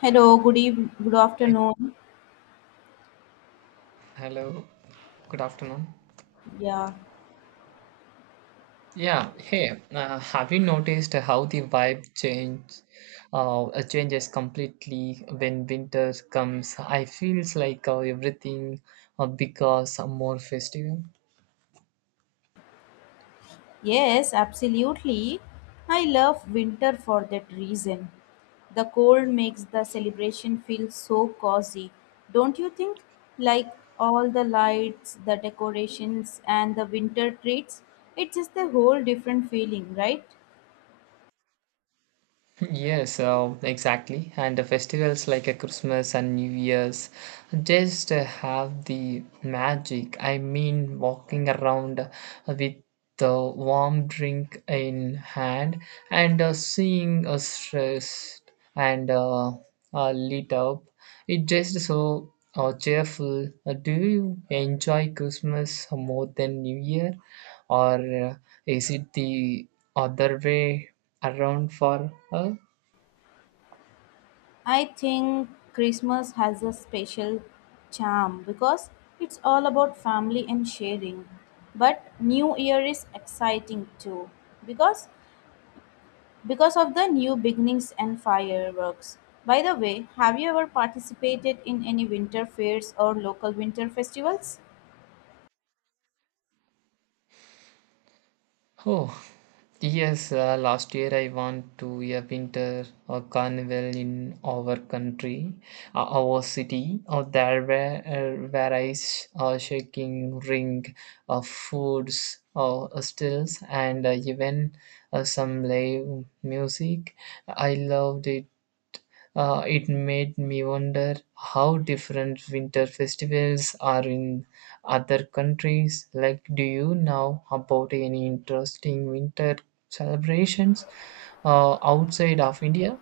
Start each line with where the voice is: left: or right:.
left: Hello, good evening, good
right: Hey,
left: afternoon.
right: hello, good afternoon.
left: Yeah,
right: Yeah, hey, have you noticed how the vibe changes completely when winter comes? I feels like everything becomes more festive.
left: yes, absolutely. I love winter for that reason. The cold makes the celebration feel so cozy, don't you think? Like all the lights, the decorations, and the winter treats, it's just a whole different feeling, right?
right: Yes, exactly. And the festivals like a Christmas and New Year's just have the magic. I mean, walking around with the warm drink in hand and seeing us stressed and lit up. It just so cheerful. Do you enjoy Christmas more than New Year, or uh, is it the other way around for her?
left: I think Christmas has a special charm because it's all about family and sharing. But New Year is exciting too because because of the new beginnings and fireworks. By the way, have you ever participated in any winter fairs or local winter festivals?
right: Oh, yes, last year I went to a winter carnival in our country, our city. There were various shaking ring of foods, stills, and even some live music. I loved it. It made me wonder how different winter festivals are in other countries. Like, do you know about any interesting winter celebrations outside of India?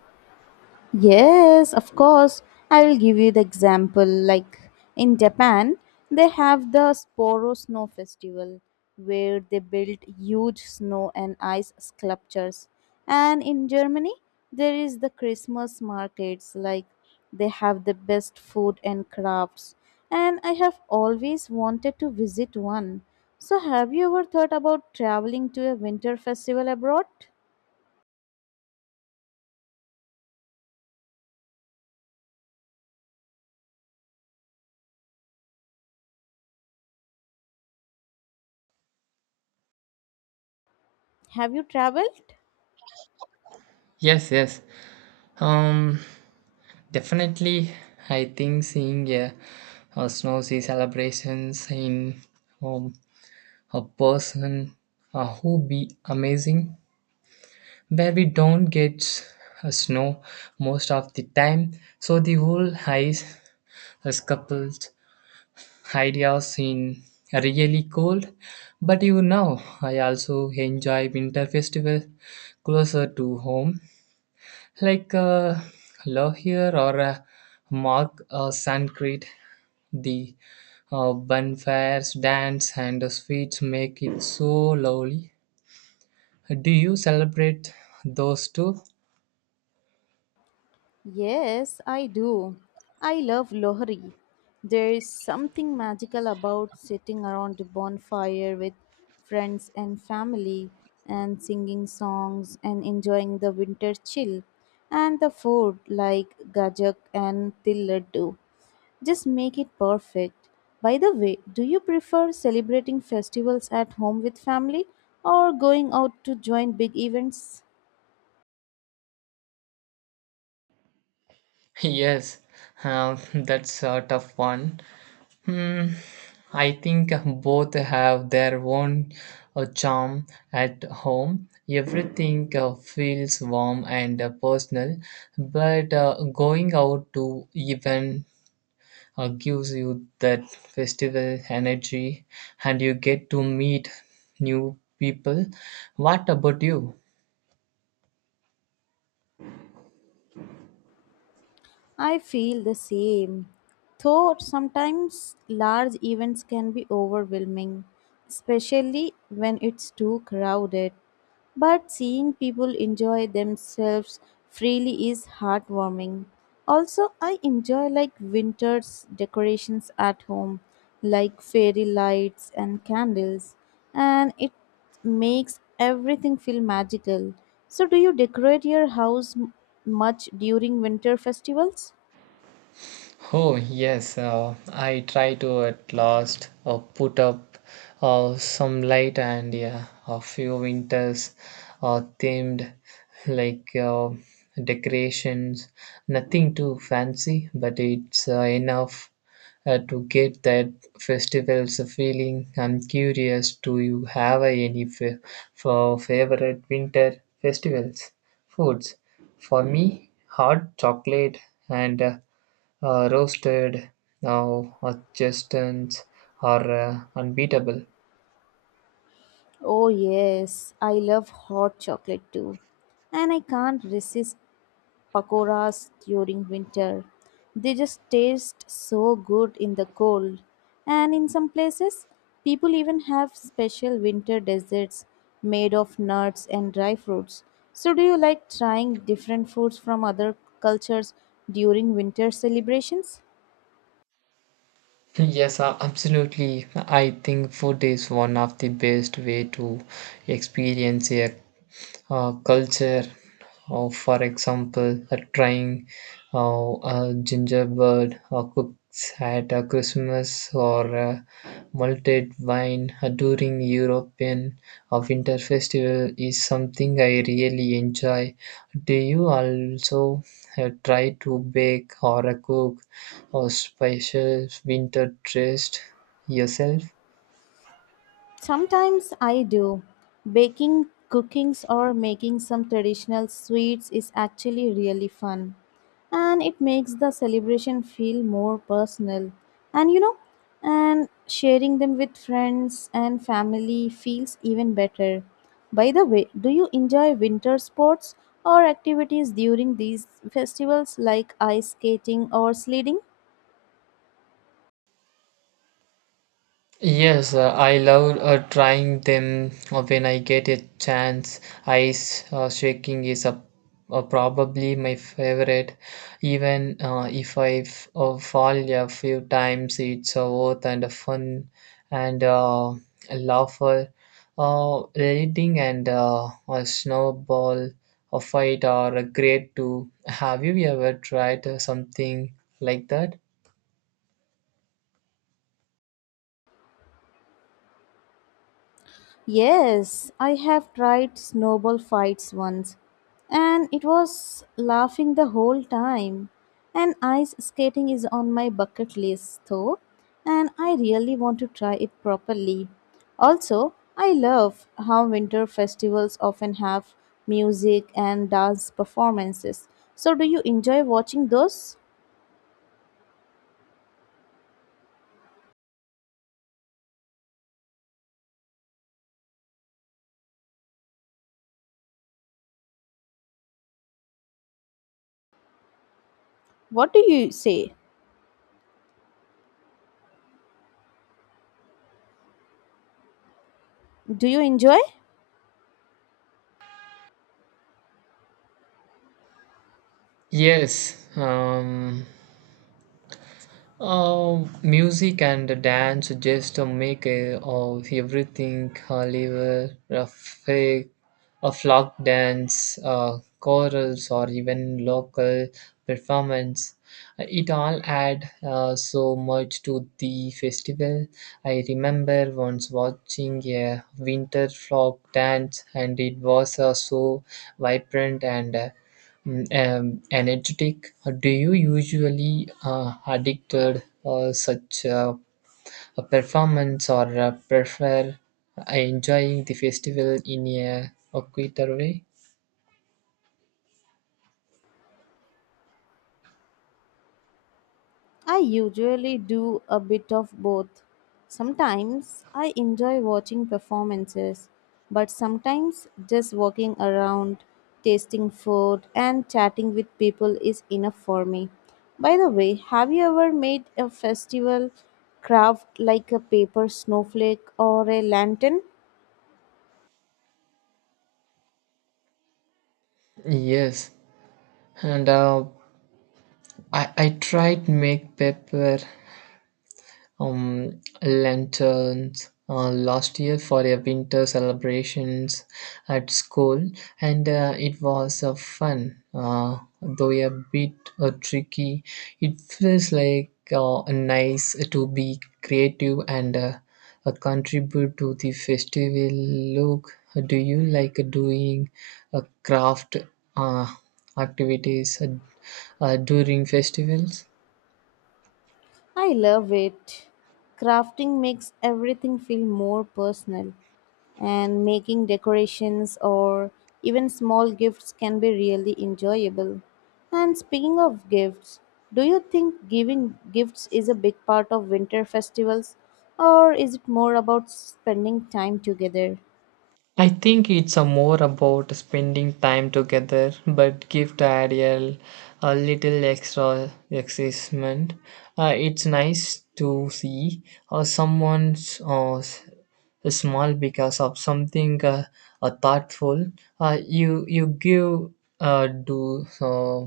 left: Yes, of course. I will give you the example. Like in Japan, they have the Sporo Snow Festival where they build huge snow and ice sculptures. And in Germany, there is the Christmas markets. Like they have the best food and crafts. And I have always wanted to visit one. So, have you ever thought about traveling to a winter festival abroad? Have you traveled?
right: Yes, yes. Um, Definitely, I think seeing a snow sea celebrations in um, a person would be amazing, where we don't get snow most of the time. So the whole ice is coupled ideas in really cold. But you know, I also enjoy winter festival closer to home, like Lohier or Mark Suncrete. The bonfires, dance, and the sweets make it so lovely. Do you celebrate those two?
left: Yes, I do. I love Lohri. There is something magical about sitting around a bonfire with friends and family and singing songs and enjoying the winter chill and the food like gajak and til laddu. Just make it perfect. By the way, do you prefer celebrating festivals at home with family or going out to join big events?
right: Yes, that's a tough one. Hmm, I think both have their own charm at home. Everything feels warm and personal, but going out to even gives you that festival energy and you get to meet new people. What about you?
left: I feel the same. Though sometimes large events can be overwhelming, especially when it's too crowded. But seeing people enjoy themselves freely is heartwarming. Also, I enjoy like winter's decorations at home, like fairy lights and candles, and it makes everything feel magical. So, do you decorate your house much during winter festivals?
right: Oh, yes, I try to at last put up some light and yeah, a few winters themed like decorations. Nothing too fancy, but it's enough to get that festival's feeling. I'm curious, do you have any for favorite winter festivals foods? For me, hot chocolate and roasted now chestnuts are unbeatable.
left: Oh, yes, I love hot chocolate too. And I can't resist pakoras during winter. They just taste so good in the cold. And in some places, people even have special winter desserts made of nuts and dry fruits. So, do you like trying different foods from other cultures during winter celebrations?
right: Yes, absolutely, I think food is one of the best way to experience a culture. For example, trying a gingerbread cooks at Christmas or malted wine during European winter festival is something I really enjoy. Do you also try to bake or cook or special winter dress yourself?
left: Sometimes I do. Baking cookings or making some traditional sweets is actually really fun. And it makes the celebration feel more personal. And you know, and sharing them with friends and family feels even better. By the way, do you enjoy winter sports or activities during these festivals like ice skating or sledding?
right: Yes, I love trying them when I get a chance. Ice shaking is a probably my favorite. Even if I fall a few times, it's worth and a fun and laughter. Reading and a snowball a fight are a great too. Have you ever tried something like that?
left: Yes, I have tried snowball fights once, and it was laughing the whole time. And ice skating is on my bucket list, though, and I really want to try it properly. Also, I love how winter festivals often have music and dance performances. So, do you enjoy watching those? What do you say? Do you enjoy?
right: Yes, music and dance just make everything live a fake, a flock dance, chorals, or even local performance. It all add so much to the festival. I remember once watching a winter flock dance, and it was so vibrant and energetic. Do you usually addicted such a performance or prefer enjoying the festival in a quieter way?
left: I usually do a bit of both. Sometimes I enjoy watching performances, but sometimes just walking around, tasting food, and chatting with people is enough for me. By the way, have you ever made a festival craft like a paper snowflake or a lantern?
right: Yes, and I tried make paper lanterns last year for a winter celebrations at school, and it was fun, though a bit tricky. It feels like nice to be creative and contribute to the festival look. Do you like doing craft uh, activities during festivals?
left: I love it. Crafting makes everything feel more personal, and making decorations or even small gifts can be really enjoyable. And speaking of gifts, do you think giving gifts is a big part of winter festivals, or is it more about spending time together?
right: I think it's a more about spending time together, but give the idea a little extra excitement. It's nice to see someone's small because of something thoughtful. You give do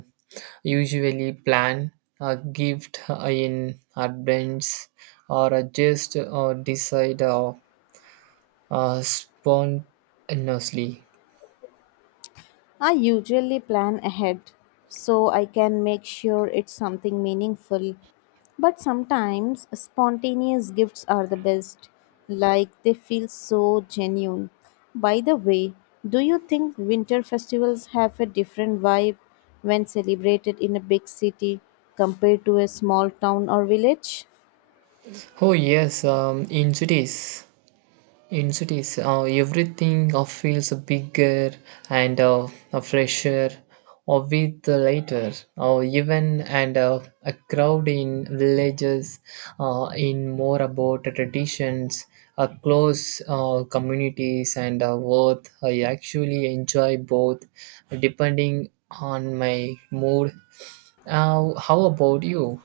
right: usually plan a gift in advance or just decide spontaneously.
left: I usually plan ahead so I can make sure it's something meaningful. But sometimes spontaneous gifts are the best, like they feel so genuine. By the way, do you think winter festivals have a different vibe when celebrated in a big city compared to a small town or village?
right: Oh yes, in cities, everything feels bigger and fresher, or with later, or even and a crowd in villages, in more about the traditions, close communities, and what I actually enjoy both, depending on my mood. How about you?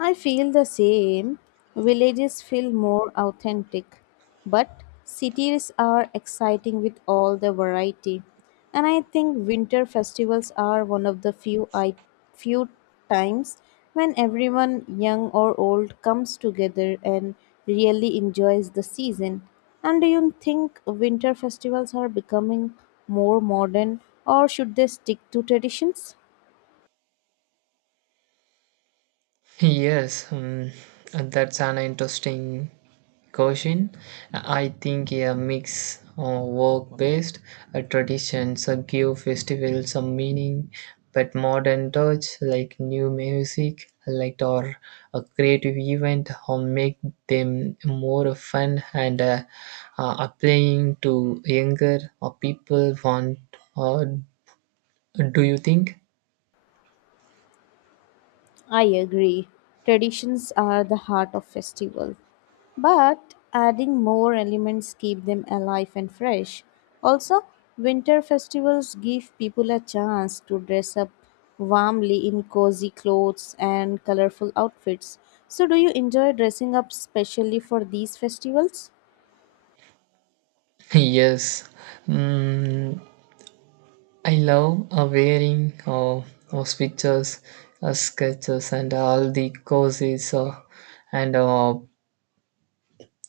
left: I feel the same. Villages feel more authentic, but cities are exciting with all the variety. And I think winter festivals are one of the few times when everyone young or old comes together and really enjoys the season. And do you think winter festivals are becoming more modern or should they stick to traditions?
right: Yes, that's an interesting question. I think a mix of work-based traditions give festivals some meaning, but modern touch like new music, like or a creative event, or make them more fun and appealing to younger or people want. Or do you think?
left: I agree. Traditions are the heart of festival, but adding more elements keep them alive and fresh. Also, winter festivals give people a chance to dress up warmly in cozy clothes and colorful outfits. So do you enjoy dressing up specially for these festivals?
right: Yes, Mm, I love wearing those pictures, sketches, and all the courses, and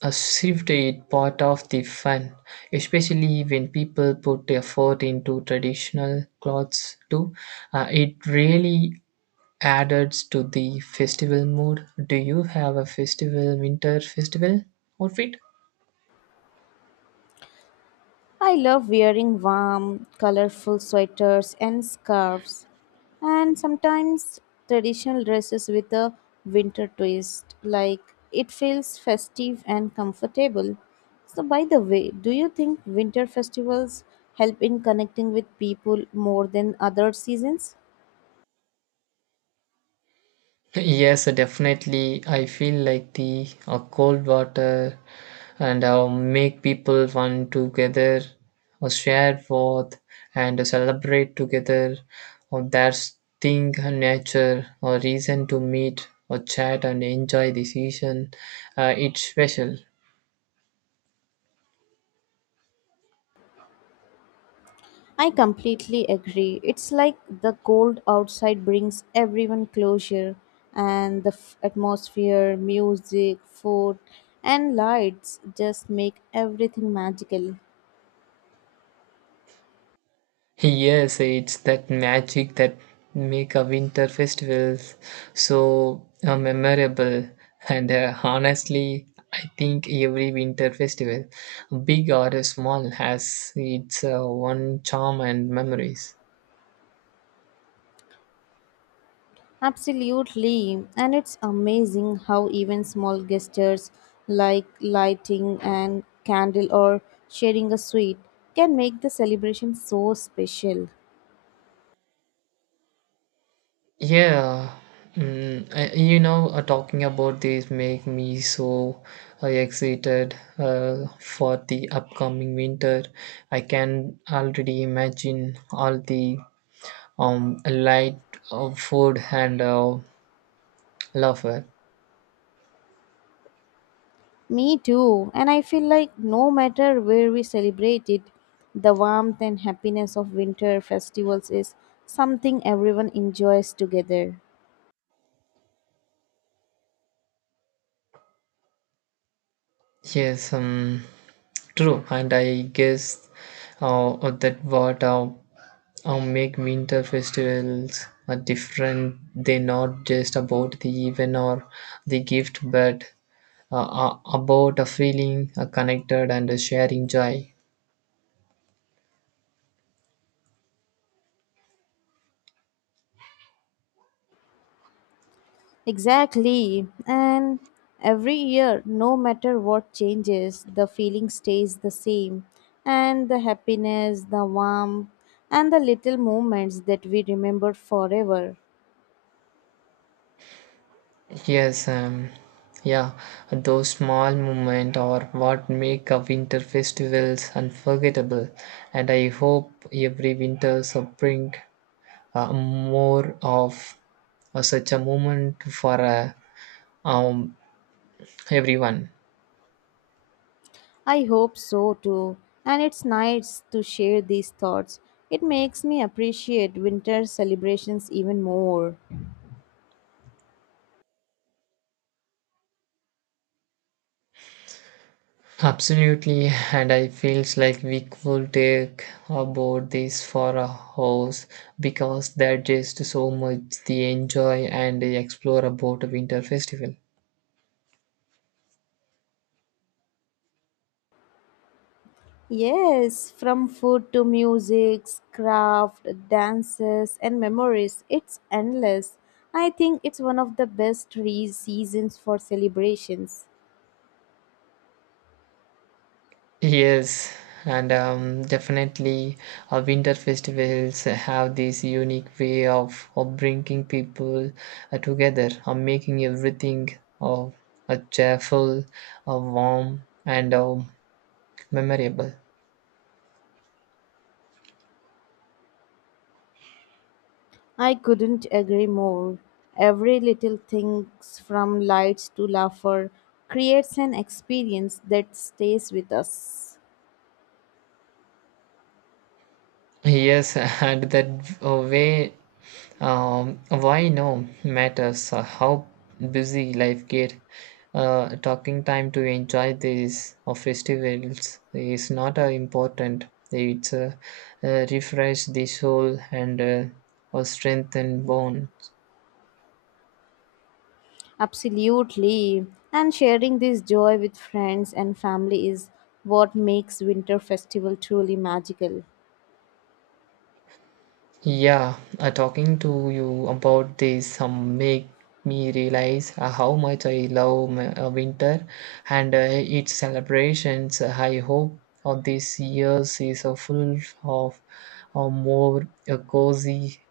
right: a shift is part of the fun, especially when people put effort into traditional clothes too. It really added to the festival mood. Do you have a festival, winter festival outfit?
left: I love wearing warm, colorful sweaters and scarves, and sometimes traditional dresses with a winter twist. Like it feels festive and comfortable. So, by the way, do you think winter festivals help in connecting with people more than other seasons?
right: Yes, definitely. I feel like the cold water and make people one together, or share forth and celebrate together. Or there's thing and nature or reason to meet or chat and enjoy the season. It's special.
left: I completely agree. It's like the cold outside brings everyone closure, and the atmosphere, music, food, and lights just make everything magical.
right: Yes, it's that magic that make a winter festivals so memorable. And honestly, I think every winter festival, big or small, has its one charm and memories.
left: Absolutely. And it's amazing how even small gestures like lighting and candle or sharing a sweet can make the celebration so special.
right: Yeah, talking about this make me so excited for the upcoming winter. I can already imagine all the light food and laughter.
left: Me too. And I feel like no matter where we celebrate it, the warmth and happiness of winter festivals is something everyone enjoys together.
right: Yes, true, and I guess that what make winter festivals are different. They not just about the event or the gift, but about a feeling connected and a sharing joy.
left: Exactly. And every year, no matter what changes, the feeling stays the same. And the happiness, the warmth, and the little moments that we remember forever.
right: Yes, yeah, those small moments are what make a winter festivals unforgettable, and I hope every winter so bring more of such a moment for um, everyone.
left: I hope so too, and it's nice to share these thoughts. It makes me appreciate winter celebrations even more.
right: Absolutely, and I feels like we could take about this for a house because there's just so much the enjoy and explore about a winter festival.
left: Yes, from food to music, craft, dances, and memories, it's endless. I think it's one of the best seasons for celebrations.
right: Yes, and definitely, winter festivals have this unique way of bringing people together, making everything uh, cheerful, warm, and memorable.
left: I couldn't agree more. Every little thing, from lights to laughter, creates an experience that stays with us.
right: Yes, and that way, why no matters how busy life get. Talking time to enjoy these or festivals is not important. It's refresh the soul and or strengthen bones.
left: Absolutely. And sharing this joy with friends and family is what makes Winter Festival truly magical.
right: Yeah, talking to you about this make me realize how much I love my, winter and its celebrations. I hope this year's is a full of more cozy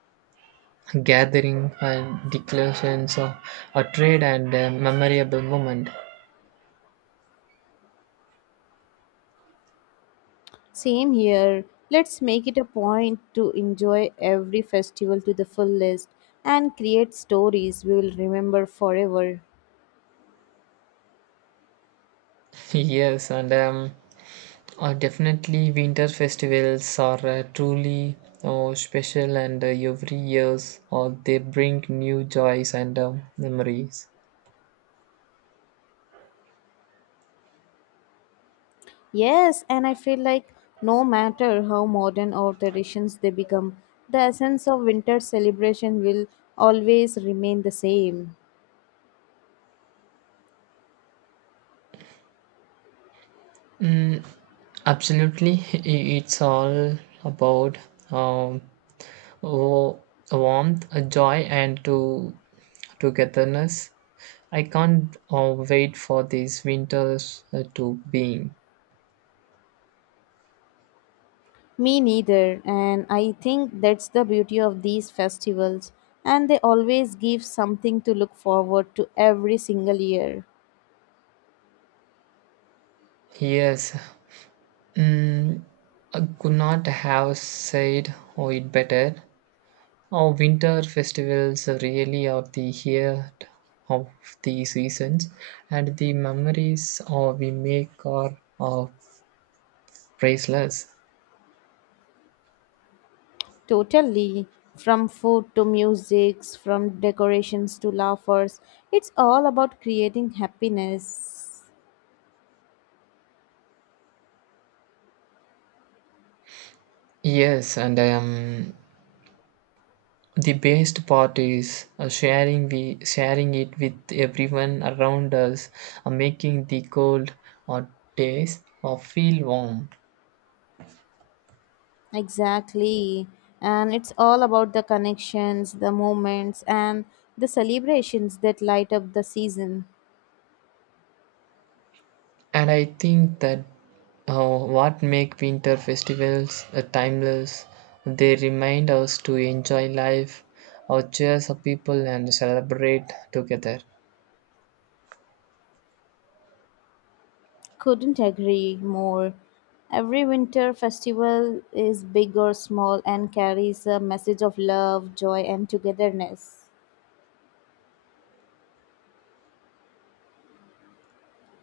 right: gathering and declarations of a trade and memorable moment.
left: Same here. Let's make it a point to enjoy every festival to the fullest and create stories we will remember forever.
right: Yes, and definitely, winter festivals are truly special, and every years they bring new joys and memories.
left: Yes, and I feel like no matter how modern or traditions they become, the essence of winter celebration will always remain the same.
right: Mm, absolutely. I- it's all about um, wo- warmth, joy, and to togetherness. I can't wait for these winters to being.
left: Me neither, and I think that's the beauty of these festivals, and they always give something to look forward to every single year.
right: Yes, mm, I could not have said oh, it better. Our winter festivals really are the heart of the seasons, and the memories we make are priceless.
left: Totally, from food to musics, from decorations to laughers, it's all about creating happiness.
right: Yes, and the best part is sharing it with everyone around us, making the cold or days feel warm.
left: Exactly, and it's all about the connections, the moments, and the celebrations that light up the season.
right: And I think that what make winter festivals timeless, they remind us to enjoy life, or cheers up people and celebrate together.
left: Couldn't agree more. Every winter festival is big or small and carries a message of love, joy, and togetherness.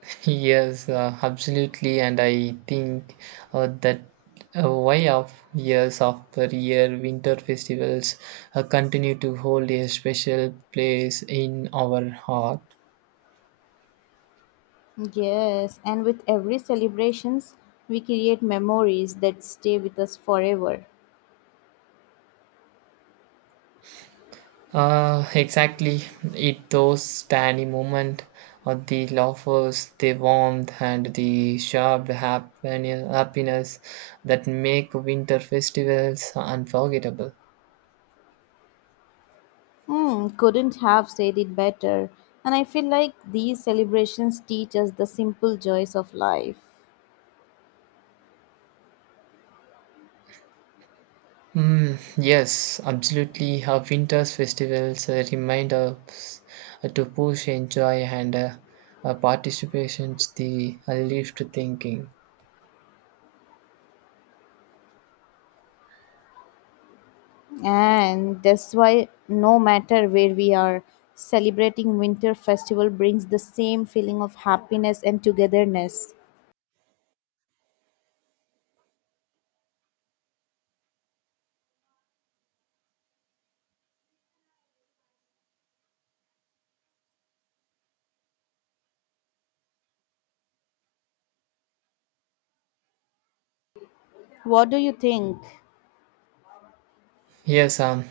right: Yes, absolutely, and I think that why of years after year, winter festivals continue to hold a special place in our heart.
left: Yes, and with every celebrations, we create memories that stay with us forever.
right: Exactly. It those tiny moment of the laughs, the warmth, and the shared happiness that make winter festivals unforgettable.
left: Hmm, couldn't have said it better. And I feel like these celebrations teach us the simple joys of life.
right: Mm, yes, absolutely. Our winter's festivals remind us to push, enjoy, and participations the lift thinking.
left: And that's why, no matter where we are, celebrating Winter Festival brings the same feeling of happiness and togetherness. What do you think?
right: Yes,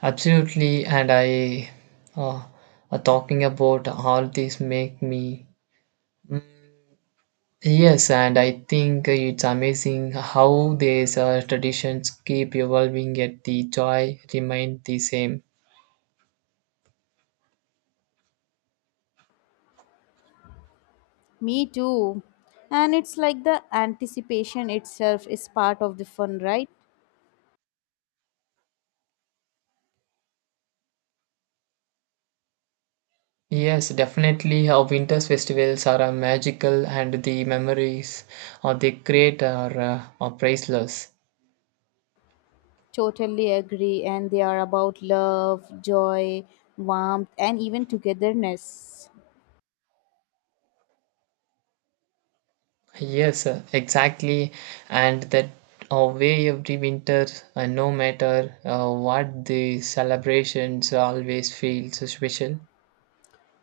right: absolutely. And I, uh, talking about all this make me yes, and I think it's amazing how these traditions keep evolving yet the joy remain the same.
left: Me too. And it's like the anticipation itself is part of the fun, right?
right: Yes, definitely. Our winter's festivals are magical, and the memories they create are priceless.
left: Totally agree. And they are about love, joy, warmth, and even togetherness.
right: Yes, exactly. And that way every winter, no matter what the celebrations, always feels special.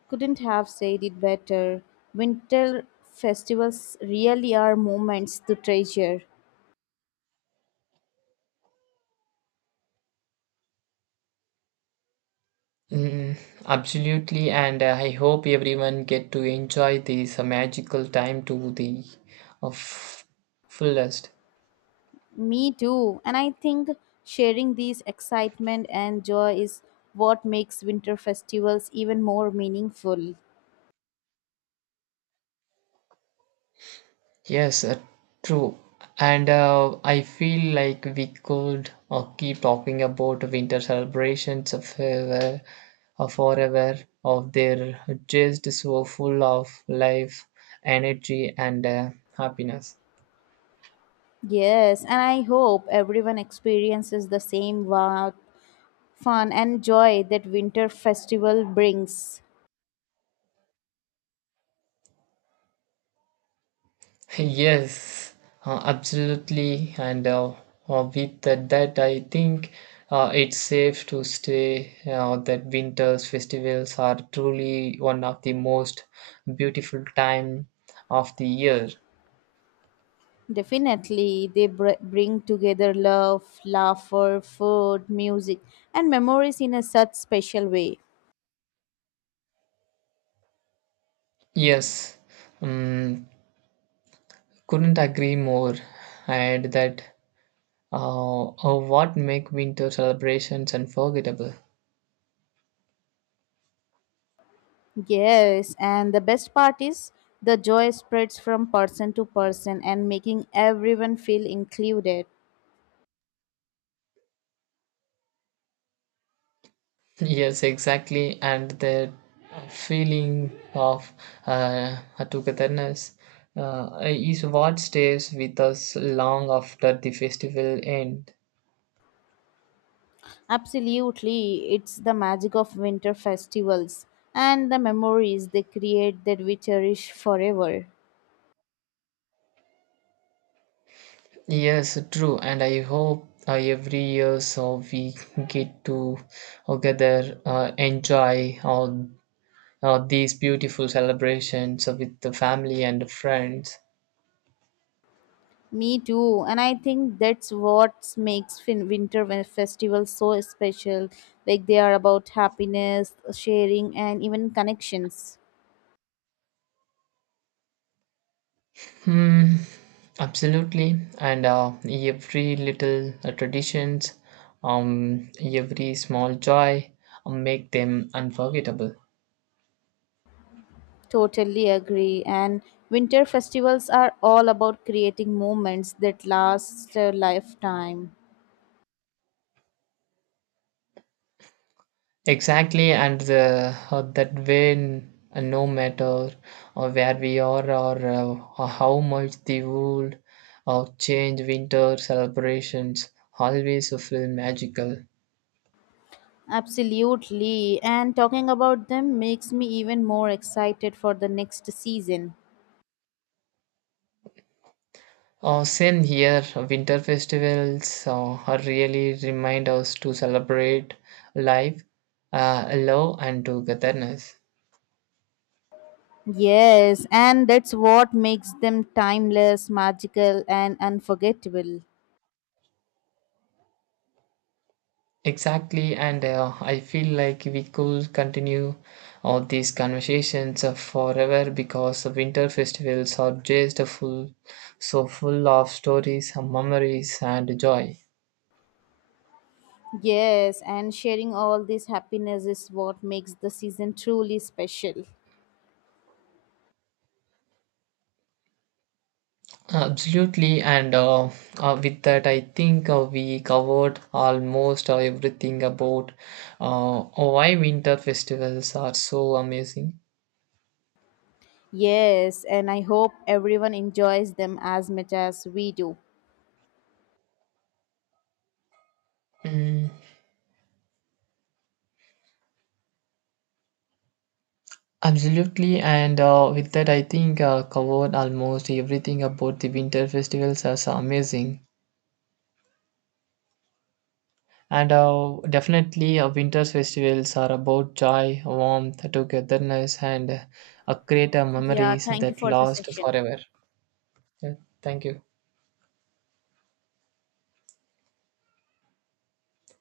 left: Couldn't have said it better. Winter festivals really are moments to treasure.
right: Mm, absolutely, and I hope everyone get to enjoy this magical time to the uh, f- fullest.
left: Me too. And I think sharing these excitement and joy is what makes winter festivals even more meaningful.
right: Yes, true. And I feel like we could keep talking about winter celebrations of forever, of their just so full of life, energy, and happiness.
left: Yes, and I hope everyone experiences the same wow, fun and joy that winter festival brings.
right: Yes, absolutely. And with that, I think it's safe to say that winter's festivals are truly one of the most beautiful time of the year.
left: Definitely, they bring together love, laughter, food, music, and memories in a such special way.
right: Yes, um, couldn't agree more. And that what make winter celebrations unforgettable.
left: Yes, and the best part is the joy spreads from person to person and making everyone feel included.
right: Yes, exactly. And the feeling of uh, togetherness is what stays with us long after the festival end.
left: Absolutely, it's the magic of winter festivals and the memories they create that we cherish forever.
right: Yes, true. And I hope every year so we get to together enjoy all these beautiful celebrations with the family and friends.
left: Me too, and I think that's what makes festivals so special. Like they are about happiness, sharing, and even connections.
right: Hmm, absolutely. And every little traditions, every small joy make them unforgettable.
left: Totally agree. And winter festivals are all about creating moments that last a lifetime.
right: Exactly, and the, that way, no matter where we are or how much the world change, winter celebrations always feel magical.
left: Absolutely. And talking about them makes me even more excited for the next season.
right: Same here, winter festivals really remind us to celebrate life, love, and togetherness.
left: Yes, and that's what makes them timeless, magical, and unforgettable.
right: Exactly, and I feel like we could continue all these conversations forever because the winter festivals are just full, so full of stories, memories, and joy.
left: Yes, and sharing all this happiness is what makes the season truly special.
right: Absolutely, and with that, I think we covered almost everything about oh, why winter festivals are so amazing.
left: Yes, and I hope everyone enjoys them as much as we do.
right: Mm, absolutely, and with that, I think covered almost everything about the winter festivals as amazing. And definitely, winter festivals are about joy, warmth, togetherness, and create
left: Yeah,
right: memories
left: thank you
right: that
left: for the
right: last
left: session.
right: forever. Yeah, thank you.